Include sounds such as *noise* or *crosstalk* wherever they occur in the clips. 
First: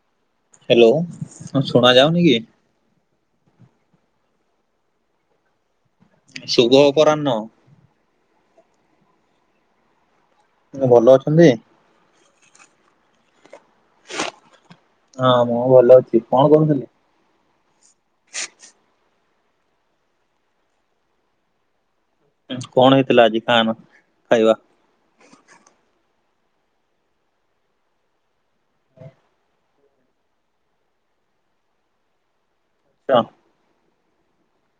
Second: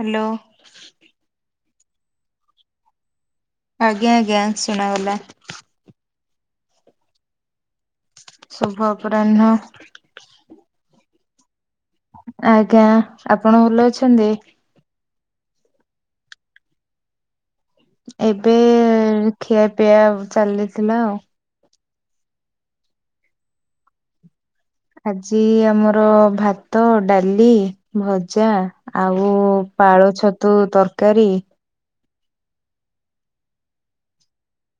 Hello hello କଣ୍ ଶୁଣା ଯାଉନି କି? ଆଜ୍ଞା ଆଜ୍ଞା ଶୁଣାାଗଲା। ଶୁଭ ଅପରାହ୍ନ। ଶୁଭ ଅପରାହ୍ନ। ଏଁ ଭଲ ଅଛନ୍ତି? ଆଜ୍ଞା। ଆପଣ ଭଲ ଅଛନ୍ତି? ହଁ ମୁଁ ଭଲ ଅଛି କଣ କରୁଥିଲି? ଏବେ ଖିଆପିଆ ଚାଲିଥିଲା ଆଉ। ହୁଁ କଣ ହେଇଥିଲା ଆଜି ଖାନା ଖାଇବା? ଆଜି ଆମର ଭାତ, ଡାଲି, ଭଜା ଆଉ ପାଳ ଛତୁ ତର୍କାରୀ। ଚଁ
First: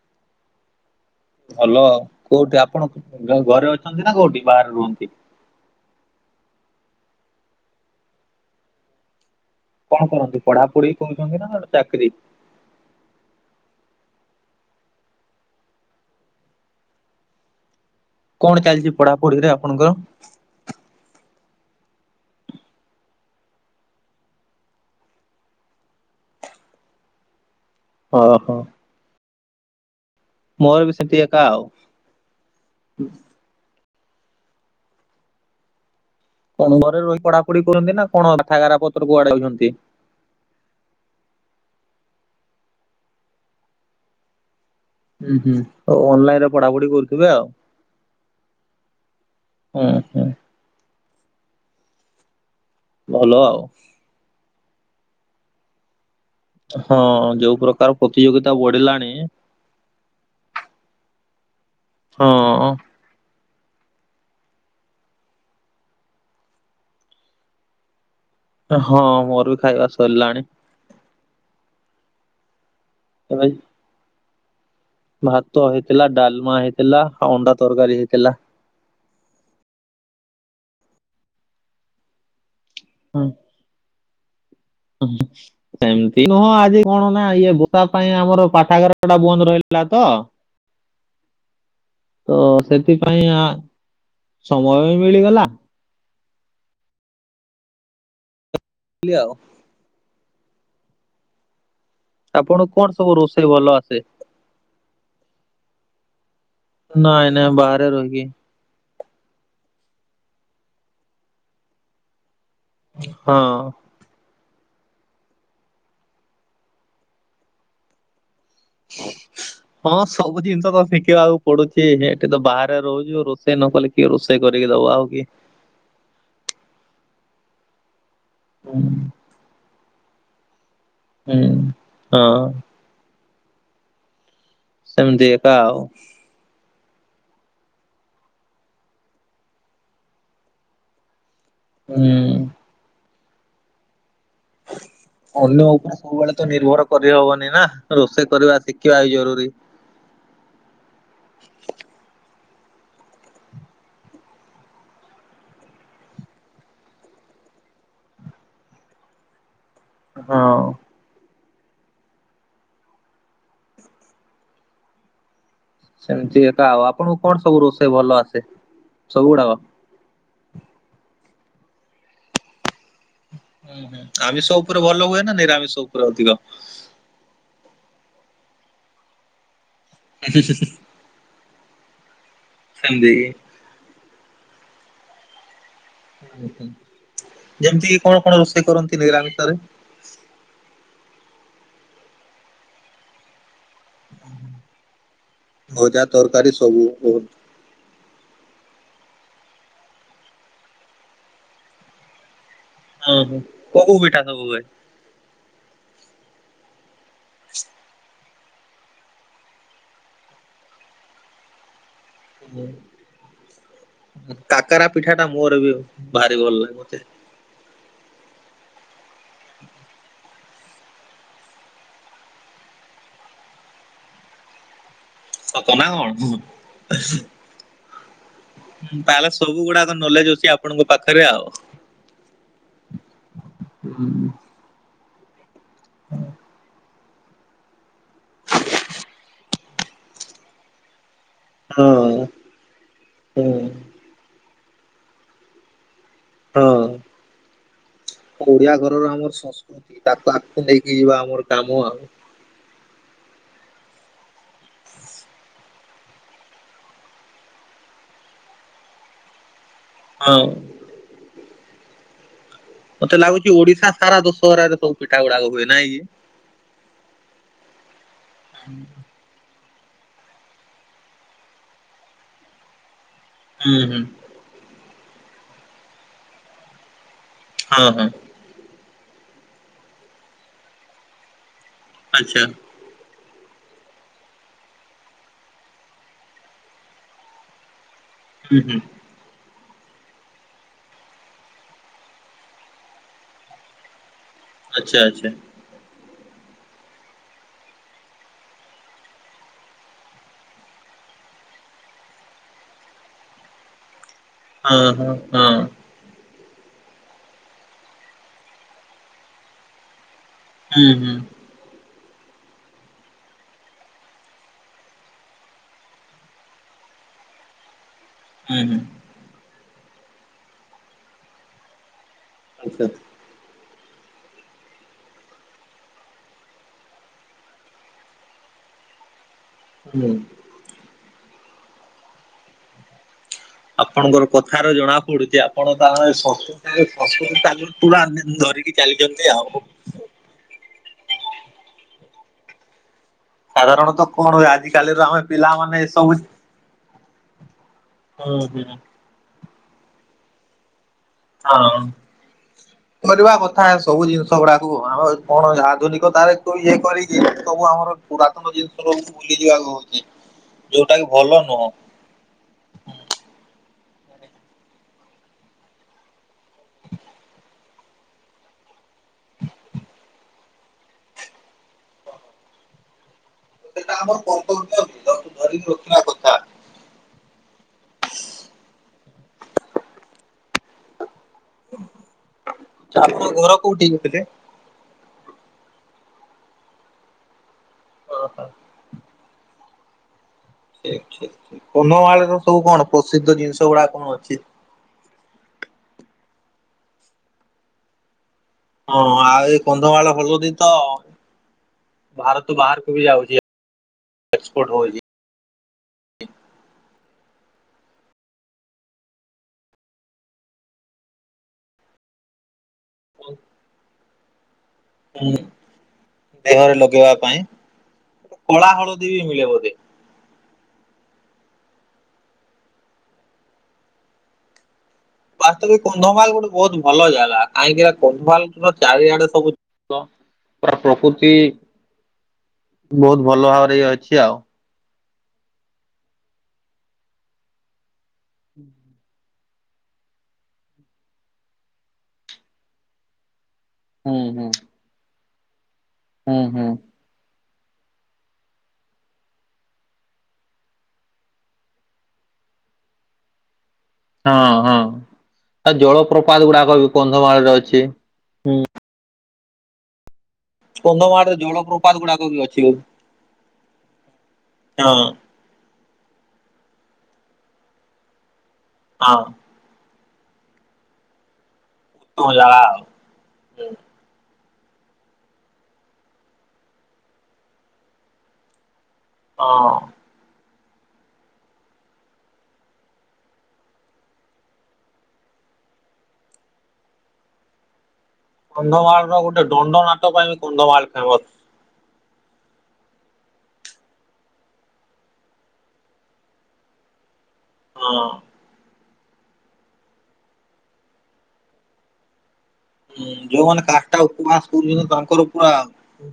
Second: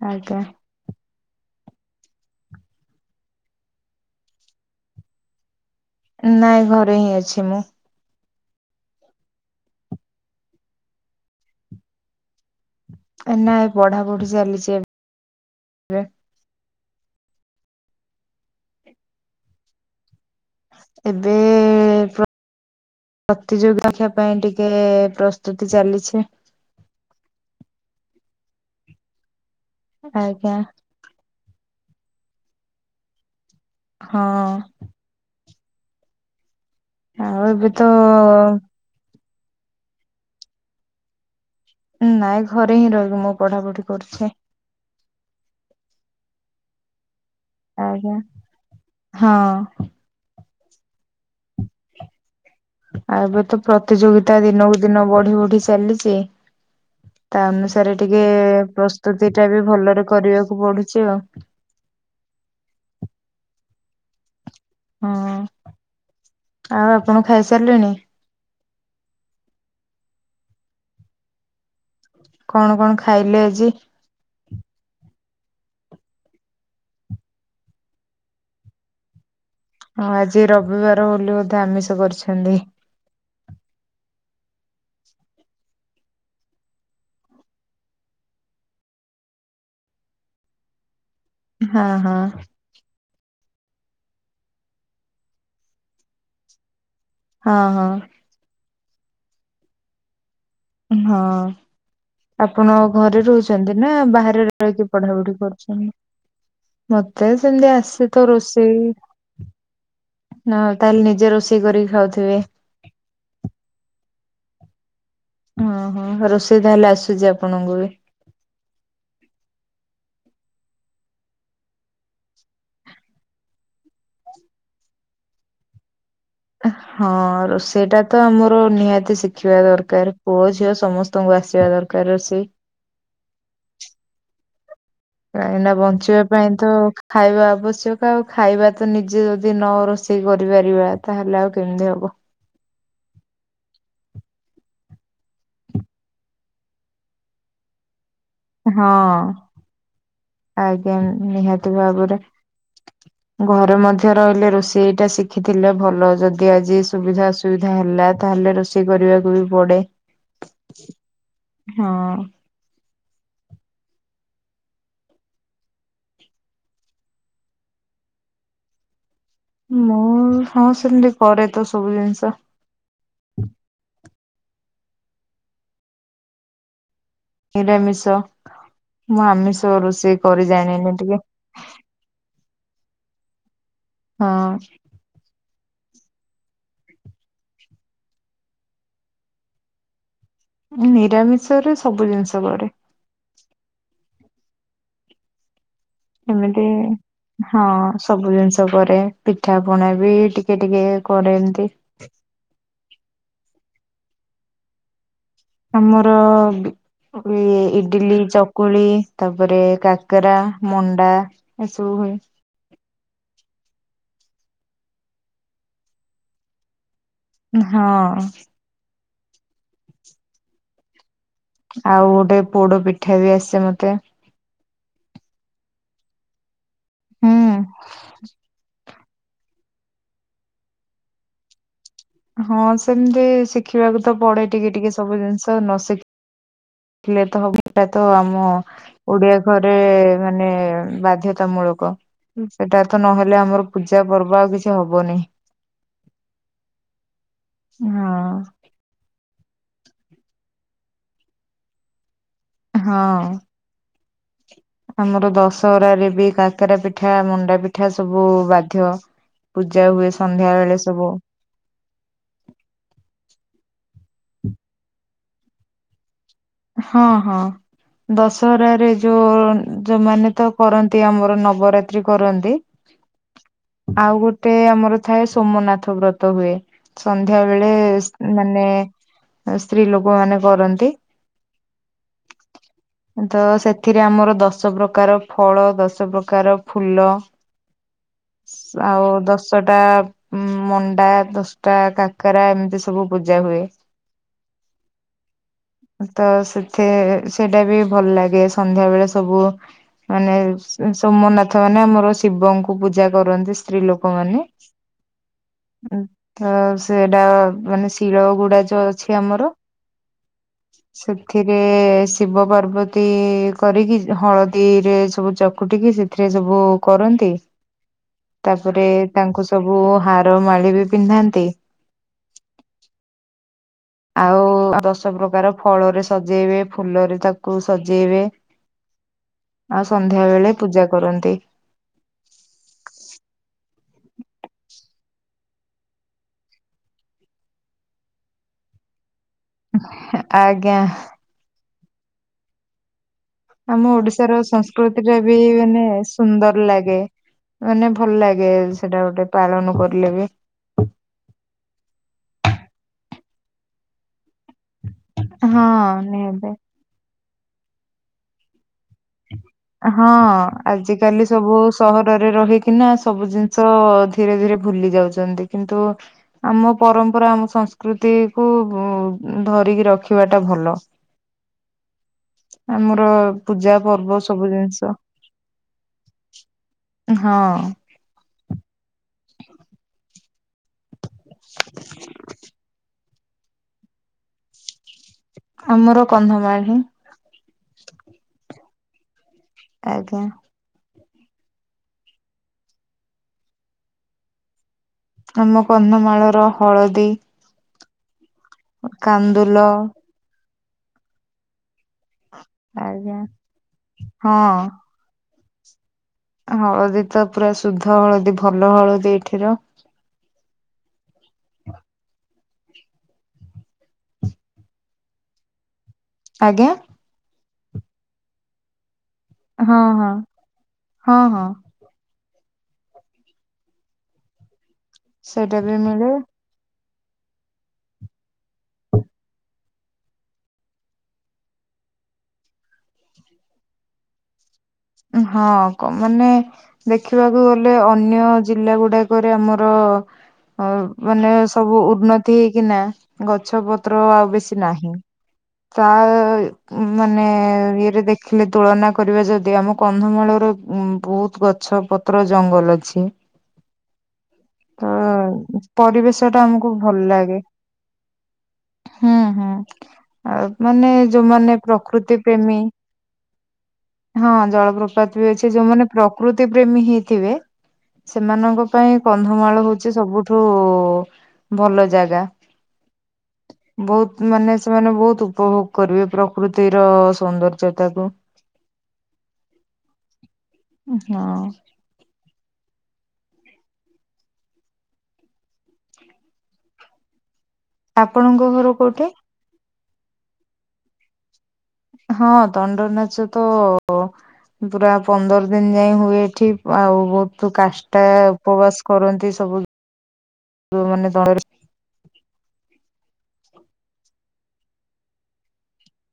ଆଜ୍ଞା। ଭଲ, କୋଉଠି ଆପଣ ଗ ଘରେ ଅଛନ୍ତି ନା କୋଉଠି ବାହାରେ ରୁହନ୍ତି? ନାଇଁ ଘରେ ହିଁ ଅଛି ମୁଁ। କଣ କରନ୍ତି ପଢାପଢି କରୁଚନ୍ତିନା ନା ଚାକ୍ରି? ଏ ନା ଏବେ ପଢା ପଢି ଚାଲିଛି ଏବେ। କଣ ଚାଲିଚି ପଢାପଢିରେ ଆପଣଙ୍କର? ଏବେ--ପ୍ର ପ୍ରତିଯୋଗୀ ରଖିବା ପାଇଁ ଟିକେ ପ୍ରସ୍ତୁତି ଚାଲିଛି। ଓ ହୋ। ଆଜ୍ଞା। ମୋର ବି ସେମ୍ତି ଏକା ଆଉ। ହଁ। କଣ ଘରେ ରହି ଆଉ ପଢାପଢ଼ି ଏବେ କରନ୍ତି ନା କଣ ତ ପାଠାଗାରା ପତ୍ର କୁଆଡେ ଯାଉଛନ୍ତି? ନାଇଁ ଘରେ ହିଁ ରହିକି ମୁଁ ପଢା ପଢି କରୁଛେଁ। ହୁଁ ହୁଁ ହଉ ଅନଲାଇନ୍ ରେ ପଢା ପଢି କରୁଥିବେ ଆଉ। ଆଜ୍ଞା। ହଁ। ଉଁ ହୁଁ। ଆଉ ଏବେ ତ ପ୍ରତିଯୋଗିତା ଦିନକୁ ଦିନ ବଢି ବଢି ଚାଲିଚି। ହଁ ତା ଯୋଉ ପ୍ରକାର ଅନୁସାରେ ଟିକେ ପ୍ରତିଯୋଗିତା ବଢିଲାଣି ପ୍ରସ୍ତୁତି ଟା ବି ଭଲରେ କରିବାକୁ ପଡୁଛି ଆଉ। ହଁ--ଅଁ ହଁ--ଆଉ ଆପଣ ଖାଇସାରିଲେଣି? ହଁ ମୋର ବି ଖାଇବା ସରିଲାଣି। କଣ କଣ ଖାଇଲେ ଏବେ ଆଜି? ଭାତ ହେଇଥିଲା, ଡାଲ୍ମା ହେଇଥିଲା ଆଉ ଅଣ୍ଡା ତରକାରୀ ହେଇଥିଲା। ହଁ ଆଜି ରବିବାର ବୋଲି ବଧେ ଆମିଷ କରିଛନ୍ତି। ହୁଁ। ହଁ। *unintelligible* ସେମିତି ନୁହଁ ଆଜି କଣ ନା ଇଏ ଭୋତା ପାଇଁ ଆମର ପାଠାଗାର ଟା ବନ୍ଦ ରହିଲା ତ ହଁ ହଁ ତ ସେଥିପାଇଁ ଆ ସମୟ ବି ମିଳିଗଲା ଅଁ ହଁ। ସେମିତି ଆଉ ହଁ। ଆପଣଙ୍କୁ ଆପଣ କଣ ସବୁ ଘରେ ରୋଷେଇ ଭଲ ରହୁଛନ୍ତି ନା ଆସେ? ବାହାରେ ରହିକି ପଢା ପଢି କରୁଛନ୍ତି? ନାଇଁ ମତେ ନାଇଁ ସେମିତି ବାହାରେ ଆସେ ରହିକି ତ ରୋଷେ ଉଁ--ହ। ତାହେଲେ ନିଜେ ରୋଷେଇ କରିକି ଖାଉଥିବେ? ହଁ। ଓ ହୋ ରୋଷେଇ ତାହେଲେ ଆସୁଛି ଆପଣଙ୍କୁ ବି *unintelligible* ହଁ ସବୁ ଜିନିଷ ତ ଶିଖିବାକୁ ପଡୁଛି ଏଠି ତ ବାହାରେ ରହୁଛିୁ ରୋଷେଇ ନ କଲେ କିଏ ରୋଷେଇ କରିକି ଦବ ଆଉ କିଏ। ହଁ ରୋଷେଇଟା ତ ଆମର ହୁଁ ନିହାତି ଶିଖିବା ଦରକାର ପୁଅ ଝିଅ ସମସ୍ତେ ତୁମକୁ ହୁଁ ଆସିବା ଦରକାର ହଁ ରୋଷେଇ। ସେମିତି ଏକା କାହିଁକି ନା ଆଉ ବଞ୍ଚିବା ପାଇଁ ତ ଖାଇବା ଆବଶ୍ୟକ ଆଉ ଖାଇବା ତ ନିଜେ ଯଦି ନ ରୋଷେଇ କରିପାରିବା ତାହେଲେ ଆଉ କେମିତି ହବ। ହୁଁ। ଅନ୍ୟ ଉପରେ ସବୁବେଳେ ତ ନିର୍ଭର କରିହବନି ନା ରୋଷେଇ କରିବା ହଁ ଶିଖିବା ବି ଜରୁରୀ। ଆଜ୍ଞା ନିହାତି ଭାବରେ। ଘରେ ମଧ୍ୟ ରହିଲେ ରୋଷେଇଟା ଶିଖିଥିଲେ ଭଲ ଯଦି ଆଜି ସୁବିଧା ଅସୁ ଅସୁବିଧା ହେଲା ତାହେଲେ ରୋଷେଇ କରିବାକୁ ବି ପଡେ। ହଁ ହଁ। ସେମିତି ଏକା ଆଉ ଆପଣଙ୍କୁ କଣ ସବୁ ରୋଷେଇ ଭଲ ଆସେ ସବୁ ଗୁଡାକ? ମୁଁ ହଁ ସେମିତି କରେ ତ ସବୁ ଜିନିଷ। ହୁଁ ହୁଁ ଆମିଷ ଉପରେ ଭଲ ହୁଏ ନା ନିରାମିଷ ଉପରେ ଅଧିକ? ନିରାମିଷ ମୁଁ ଆମିଷ ରୋଷେଇ କରି ଜାଣିନି ଟିକେ। ଖାଲି। *unintelligible* ହଁ। ଯେମିତି କି କଣ କଣ ରୋଷେଇ କରନ୍ତି ନିରାମିଷ ରେ? ମୁଁ ନିରାମିଷ ରେ ସବୁ ଜିନିଷ କରେ। ଭାଜଟ। *unintelligible* ଏମିତି ହଁ ସବୁ ଜିନିଷ କରେ ପିଠା ପଣା ବି ଟିକେ ଟିକେ କରେ ଏମତି। ଓ ହୋ କୋଉ କୋଉ ପିଠା ସବୁ ହୁଏ? ଆମର ଇଏ ଇଡିଲ ଚକ୍ କୁଳି ତାପରେ କାକରା ମଣ୍ଡା ଏସବୁ ହୁଏ। କାକରା ପିଠା ଟା ମୋର ବି ଭାରି ଭଲ ଲାଗେଚେ। ହଁ। ଆଉ ଗୋଟେ ପୋଡ ପିଠା ବି ଆସେ ମତେ। ସତ ନା କଣ? ହୁଁ ହୁଁ। ତାହେଲେ ସବୁ ଗୁଡ଼ାକ ନଲେଜ ଅଛି ଆପଣଙ୍କ ପାଖରେ ଆଉ। ହଁ ସେମିତି ଶିଖିବାକୁ ତ ପଡ଼େ ଟିକେ ଟିକେ ସବୁ ଜିନିଷ ନ ଶିଖ ତ ହବ ଏଇଟା ତ ଆମ ଓଡି଼ଆ ଘରେ ମାନେ ବାଧ୍ୟ ତା ମୂଳକ। ହଁ ସେଟା ତ ନହେଲେ ହୁଁ ଆମର ପୂଜା ପର୍ବ ଆଉ କିଛି ହବନି। ହଁ ହଁ ଓଡି଼ଆ ଘରର ଆମର ସଂସ୍କୃତି ତାକୁ ଆକୁ ନେଇକି ଯିବା ଆମର କାମ ଆଉ। ହଁ। ଆମର ଦଶହରା ରେ ବି କାକରା ପିଠା, ମଣ୍ଡା ପିଠା ସବୁ ବାଧ୍ୟ। ପୂଜା ହୁଏ ହଁ ସନ୍ଧ୍ୟା ବେଳେ ସବୁ। ମତେ ଲାଗୁଛି ଓଡି଼ଶା ସାରା ଦଶହରାରେ ସବୁ ପିଠା ଗୁଡାକ ହୁଏ ନାହିଁ କି? ହଁ ହଁ ଦଶହରାରେ ଯୋଉ ଯୋଉମାନେ ତ କରନ୍ତି ଆମର ନବରାତ୍ରି କରନ୍ତି। ହୁଁ ହୁଁ ଆଉ ଗୋଟେ ଆମର ଥାଏ ସୋମନାଥ ବ୍ରତ ହୁଏ। ସନ୍ଧ୍ୟା ବେଳେ ହଁ ହଁ ସେ ମାନେ ସ୍ତ୍ରୀ ଲୋକ ମାନେ କରନ୍ତି। ଆଚ୍ଛା। ତ ସେଥିରେ ଆମର ଦଶ ପ୍ରକାର ଫଳ, ଦଶ ପ୍ରକାର ଫୁଲ। ହୁଁ ହୁଁ ଆଉ ଦଶ୍ ଦଶଟା ମଣ୍ଡା, ଦଶଟା କାକରା ଏମିତି ସବୁ ପୂଜା ହୁଏ। ଆଚ୍ଛା ଆଚ୍ଛା। ତ ସେଥି ସେଇଟା ବି ଭଲ ଲାଗେ ସନ୍ଧ୍ୟା ବେଳେ ସବୁ ମାନେ ସୋମନାଥ ମାନେ ଆମର ଶିବଙ୍କୁ ପୂଜା କରନ୍ତି ସ୍ତ୍ରୀ ଲୋକମାନେ। ହଁ ହୁଁ ହୁଁ। ତ ସେଟା ମାନେ ଶିଳ ଗୁଡ଼ା ଯୋଉ ଅଛି ଆମର। ହୁଁ ହୁଁ ସେଠି। ଏଥିରେ ଶିବ ପାର୍ବତୀ କରିକି ହଳଦୀରେ ସବୁ ଚକୁଟିକି ସେ ସେଥିରେ ସବୁ କରନ୍ତି। ହୁଁ ହୁଁ ତାପରେ ତାଙ୍କୁ ସବୁ ହାର ମାଳି ବି ପିନ୍ଧାନ୍ତି। ଆଚ୍ଛା। ଆଉ---ଆ ଦଶ ପ୍ରକାର ଫଳରେ ସଜେଇବେ। ଫୁଲରେ ତାକୁ ସଜେଇବେ। ଆଉ ହୁଁ। ସନ୍ଧ୍ୟା ବେଳେ ପୂଜା କରନ୍ତି। ଆପଣଙ୍କର କଥାର ଜଣା ପଡ଼ୁଚି, ଆପଣ ତାହା ସଂସ୍କୃ ସଂସ୍କୃତି କି ପୁରା ଆମେ ଧରିକି ଚାଲିଛନ୍ତି ଆଉ। ଆଜ୍ଞା। ଆମ ସାଧାରଣତଃ କଣ ଓଡି଼ଶାର ହୁଏ ଆଜିକାଲିର ସଂସ୍କୃତି ଟା ଆମେ ବି ପିଲାମାନେ ମାନେ ଏ ସବୁ ହୁଁ ସୁନ୍ଦର ଲାଗେ। ମାନେ ଭଲ ଲାଗେ ହୁଁ ସେଟା ଗୋଟେ ପାଳନ କରିଲେ ବି। ହଁ। କରିବା କଥା ସବୁ ଜିନିଷ ଗଡ଼ାକୁ ଆମ କଣ ହଁ ଆଧୁନିକତାରେ ନିହାତି। ଇଏ କରିକି ସବୁ ଆମର ପୁରାତନ ଜିନିଷ ସବୁ ଭୁଲି ଯିବାକୁ ହଉଛି ହଁ, ଯୋଉଟା କି ଆଜିିକାଲି ଭଲ ସବୁ ନୁହଁ। ସହରରେ ରହିିକି କିନା ସବୁ ଜିନିଷ ଧୀରେ ଧୀରେ ଭୁଲି ଯାଉଚନ୍ତି। କିନ୍ତୁ ଆମ ପରମ୍ପରା ଆମ ସଂସ୍କୃତି କୁ ବୁ ଧରିକି ରଖିବା ଟା ଭଲ। ଆମର ପୂଜା ସେଟା ଆମର ପର୍ବ ସବୁ ଜିନିଷ। କର୍ତ୍ତବ୍ୟ ତାକୁ ଧରିକି ରଖିବା କଥା। ହଁ। ଆ ଆପଣ ଘର କୋଉଠି କହୁଥିଲେ? ଆମର କନ୍ଧମାଳ ହିଁ। ଆଜ୍ଞା। କନ୍ଧମାଳରେ ସବୁ କଣ ପ୍ରସିଦ୍ଧ ଜିନିଷ ଗୁଡା କଣ ଅଛି? ଆମ କନ୍ଧମାଳର ହଳଦୀ। ହଁ ଆଏ ଏଇ କାନ୍ଦୁଲ କନ୍ଧମାଳ ହଳଦୀ ତ ଭାରତ ସେ ବାହାରକୁ ବି ଆଜ୍ଞା ଯାଉଚି ଏକ୍ସପଟ ହଳଦି। ଆମ ହଳଦୀ ତ ପ୍ରାୟ ଶୁଦ୍ଧ ହଳଦୀ ଭଲ ହଳଦୀ ଏଇଠିର। ହଉ----ଉଁ ଆଜ୍ଞା ଦେହରେ ଲଗେଇବା ପାଇଁ କଳା ହଳଦୀ ବି ମିଲିବ। ହଁ ହଁ ହଁ ହଁ। ସେଇଟା ବାସ୍ତବରେ ବି ମିଳେ କନ୍ଧମାଲ ଗୋଟେ ବହୁତ ଭଲ ଜାଗା କାହିଁକି କନ୍ଧମାଳର ଚାରିଆଡେ ସବୁ ତ। ତା ପ୍ରକୃତି ବହୁତ ଭଲ ଭାବରେ ଇ ଅଛି ଆଉ। ହଁ କ ମାନେ ଦେଖିବାକୁ ଗଲେ ଅନ୍ୟ ଜିଲ୍ଲା ଗୁଡାକ। ଏବେ ଆମର ମାନେ ସବୁ ଉନ୍ନତି ହେଇକିନା ଗଛ ପ ତ୍ର ହୁଁ ଆଉ ହୁଁ ବେଶି ନାହିଁ ତା ହୁଁ ହୁଁ। ଉଁ। ମାନେ ଇଏରେ ଦେଖିଲେ ତୁଳନା କରିବା ଯଦି ଆମକୁ। କନ୍ଧମାଳର ଉ ବହୁତ ଗଛ ପତ୍ର ଜଙ୍ଗଲ ଅଛି। ହଁ ହଁ ଉଁ ଆଉ ପରିବେଶ ଜଳପ୍ରପାତ ଟା ଗୁଡାକ ଆମକୁ ବି ଭଲ ଲାଗେ। କନ୍ଧମାଳରେ ଅଛି। ହୁଁ ହୁଁ ହୁଁ ଆଉ। ମାନେ କନ୍ଧମାଳରେ ଯୋଉମାନେ ଜଳପ୍ରପାତ ପ୍ରକୃତି ଗୁଡାକ ବି ପ୍ରେମୀ ଅଛି ହଁ ହଁ ଜଳ ହଁ ପ୍ରପାତ ବି ଅଛି ଯୋଉମାନେ ପ୍ରକୃତି ପ୍ରେମୀ ହେଇଥିବେ। ସେମାନଙ୍କ ପାଇଁ କନ୍ଧମାଳ ହଉଚି ସବୁଠୁ ଭଲ ଜା ତୁ ଜଳାଅ। ବହୁତ ମାନେ ସେମାନେ ବହୁତ ଉପଭୋଗ କରିବେ ପ୍ରକୃତିର ସୌନ୍ଦର୍ଯ୍ୟତାକୁ। ଅଁ ହଁ ଆପଣଙ୍କୁ। କନ୍ଧମାଳର ଗୋଟେ ଡ଼ଣ୍ଡ ନାଟ ପାଇଁ କନ୍ଧମାଳ ଫେମସ। ହଁ ଦଣ୍ଡ ନାଚ ତ----ଅ ପୁରା ପନ୍ଦର ଦିନ ଯାଏ ହୁଏ ଏଠି! ଆଉ ବହୁତ ତୁ କାଷ୍ଟା ହଁ ଉପବାସ କରନ୍ତି ସବୁ -ଯୋଉ ମାନେ ଦଳରେ ହୁଁ ଯୋଉମାନେ କାଷ୍ଟା ଉପବାସ କରୁଛନ୍ତି ତାଙ୍କର ପୁରା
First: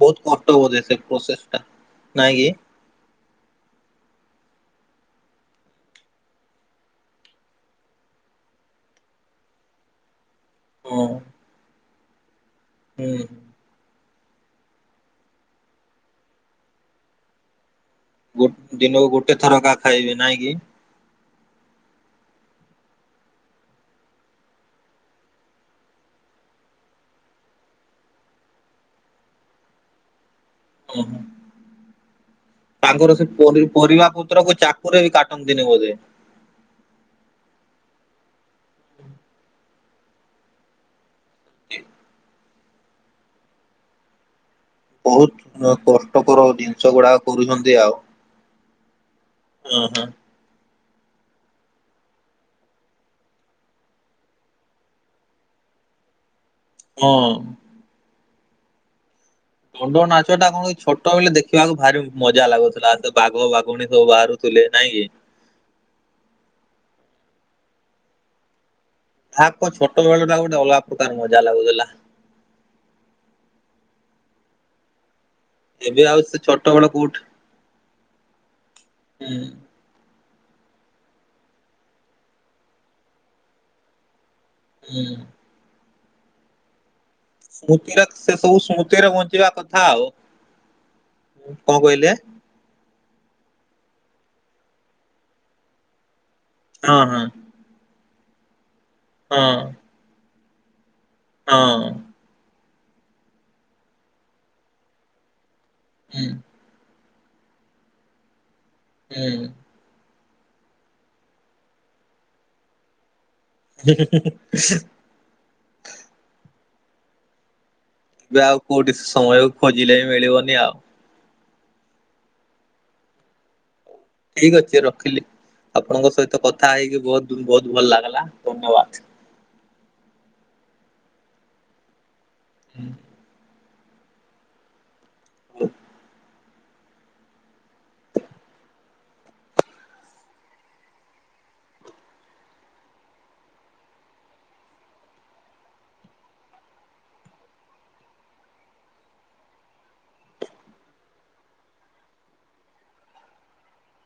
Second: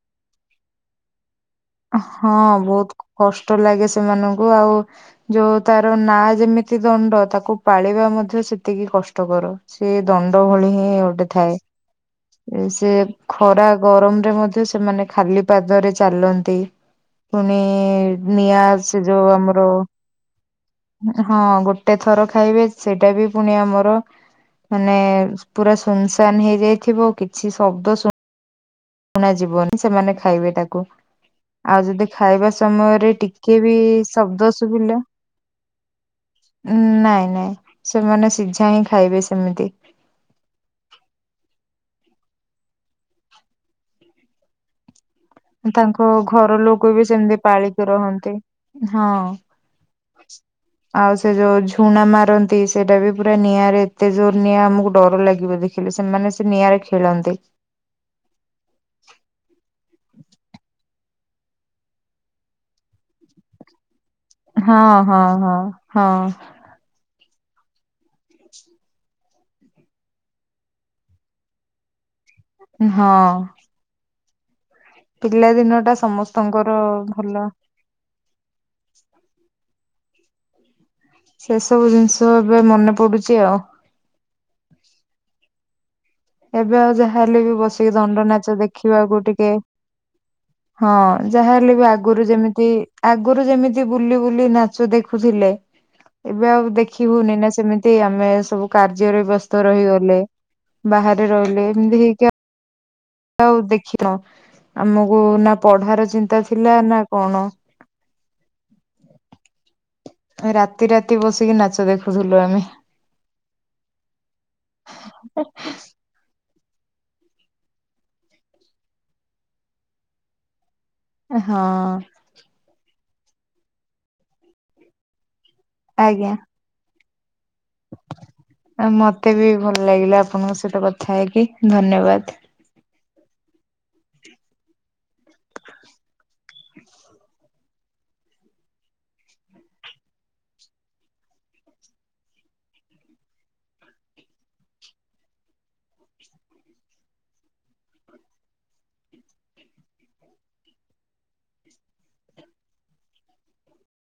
ବହୁତ କଷ୍ଟ ବୋଧେ ସେ ପ୍ରୋସେସ ଟା ହଁ ନାଇଁ କି ବହୁତୁ କଷ୍ଟ ଲାଗେ ସେମାନଙ୍କୁ ଆଉ ଯୋଉ ତାର ନା ଯେମିତି ଦଣ୍ଡ ତାକୁ ପାଳିବା ମଧ୍ୟ ସେତିକି କଷ୍ଟକର। ସେ ଦଣ୍ଡ ଭଳି ହିଁ ହଁ ଗୋଟେ ଥାଏ। ସେ ହୁଁ। ଖରା ଗରମରେ ମଧ୍ୟ ସେମାନେ ଖାଲି ପାଦରେ ଚାଲନ୍ତି। ପୁଣି ଗୋ ନିଆଁ ସେ ଦିନକୁ ଯୋଉ ଗୋଟେ ଆମର ଥରକା ଖାଇବେ ନାଇଁ କି? ହଁ ଗୋଟେ ଥର ଖାଇବେ ସେଇଟା ବି ପୁଣି ଆମର ମାନେ ପୁରା ସୁନସାନ ହେଇଯାଇଥିବ କିଛି ଶବ୍ଦ ଶୁଣା ଶୁଣା ଯିବନି ସେମାନେ ଖାଇବେ ତାକୁ ଆଉ ଯଦି ଖାଇବା *inaudible* ସମୟରେ ତାଙ୍କର ସେ ଟିକେ ପରି ବି ପରିବା ଶବ୍ଦ ପତ୍ରକୁ ଶୁଭିଲା ଚାକୁରେ ବି କାଟନ୍ତିନି ବୋଧେ। ନାଇଁ ନାଇଁ ସେମାନେ ସିଝା ହିଁ ଖାଇବେ ସେମିତି। ଜି। ବହୁତ ତାଙ୍କ କଷ୍ଟକର ଘର ଜିନିଷ ଲୋକ ବି ଗୁଡାକ ସେମିତି କରୁଛନ୍ତି ପାଳିକି ଆଉ। ରହନ୍ତି। ହଁ ହଁ ହଁ *inaudible* ଆଉ ସେ ଯୋଉ ଝୁଣା ମାରନ୍ତି ସେଟା ବି ପୁରା ନିଆଁରେ ଏତେ ଜୋର ନିଆଁ ଆମକୁ ଡର ଲାଗିବ ଦେଖି ହେଲେ ସେମାନେ ସେ ନିଆଁରେ ହଁ। ଖେଳନ୍ତି। ଦଣ୍ଡ ନାଚଟା କଣ ଛୋଟ ବେଲେଦେଖିବାକୁ ଭାରି ମଜା ଲାଗୁଥିଲା। ତ ବାଘ ବାଘୁଣୀ ସବୁ ବାହାରୁ ହଁ -ହଁ -ହଁ -ହଁ। ଯାହା କୁହ ଛୋଟ ବେଳ ଟା ଗୋଟେ ଅଲଗା ପ୍ରକାର ମଜା ଲାଗୁଥିଲା। ହଁ। ପିଲା ଦିନଟା ଏବେ ଆଉ ସେ ଛୋଟ ସମସ୍ତଙ୍କର ବେଳ ଅ କୋଉଠି ଭଲ- ହୁଁ। ସେ ସବୁ ଜିନିଷ ଏବେ ମନେ ପଡୁଚି ଆଉ। ହୁଁ। ଏବେ ଆଉ ଯାହାହେଲେ ବି ବସିକି ସ୍ମୃତିର ଦଣ୍ଡ ସେ ନାଚ ସବୁ ସ୍ମୃତିରେ ଦେଖିବାକୁ ବଞ୍ଚିବା ଟିକେ କଥା ଆଉ। ହଁ। ଯାହାହେଲେ କଣ ବି କହିଲେ ଆଗରୁ ଯେମିତି ଆଗରୁ ଯେମିତି ବୁଲି ବୁଲି ନାଚ ଦେଖୁଥିଲେ ଏବେ ଆଉ ହଁ ଦେଖି ହଁ ହଉନି ନା ସେମି ଏ ଆମେ ସବୁ କାର୍ଯ୍ୟରେ ହଁ ବ୍ୟସ୍ତ ରହିଗଲେ ବାହାରେ ରହିଲେ ହଁ ଏମିତି ହେଇକି ଆ ଆଉ ଦେଖିଥବ ଆମକୁ ନା ପଢାର ହୁଁ। ଚିନ୍ତା ଥିଲା ନା କଣ ହୁଁ। ରାତି ରାତି ବସିକି ନାଚ ଦେଖୁଥୁଲୁ ଆମେ। ହୁଁ ହୁଁ ହୁଁ। *inaudible* ଏବେ ଆଉ କୋଉଠି ସମୟ ଖୋଜିଲେ ବି ମିଳିବନି ଆଉ। ହଁ। ଠିକ ଅଛି ରଖିଲି ଆପଣଙ୍କ ଆଜ୍ଞା। ସହିତ କଥା ହେଇକି ବହୁତ ବହୁତ ଭଲ ଲାଗିଲା। ଧନ୍ୟବାଦ। ମତେ ବି ଭଲ ଲାଗିଲା ଆପଣଙ୍କ ସହିତ କଥା ହେଇକି ଧନ୍ୟବାଦ। ହୁଁ। *unintelligible*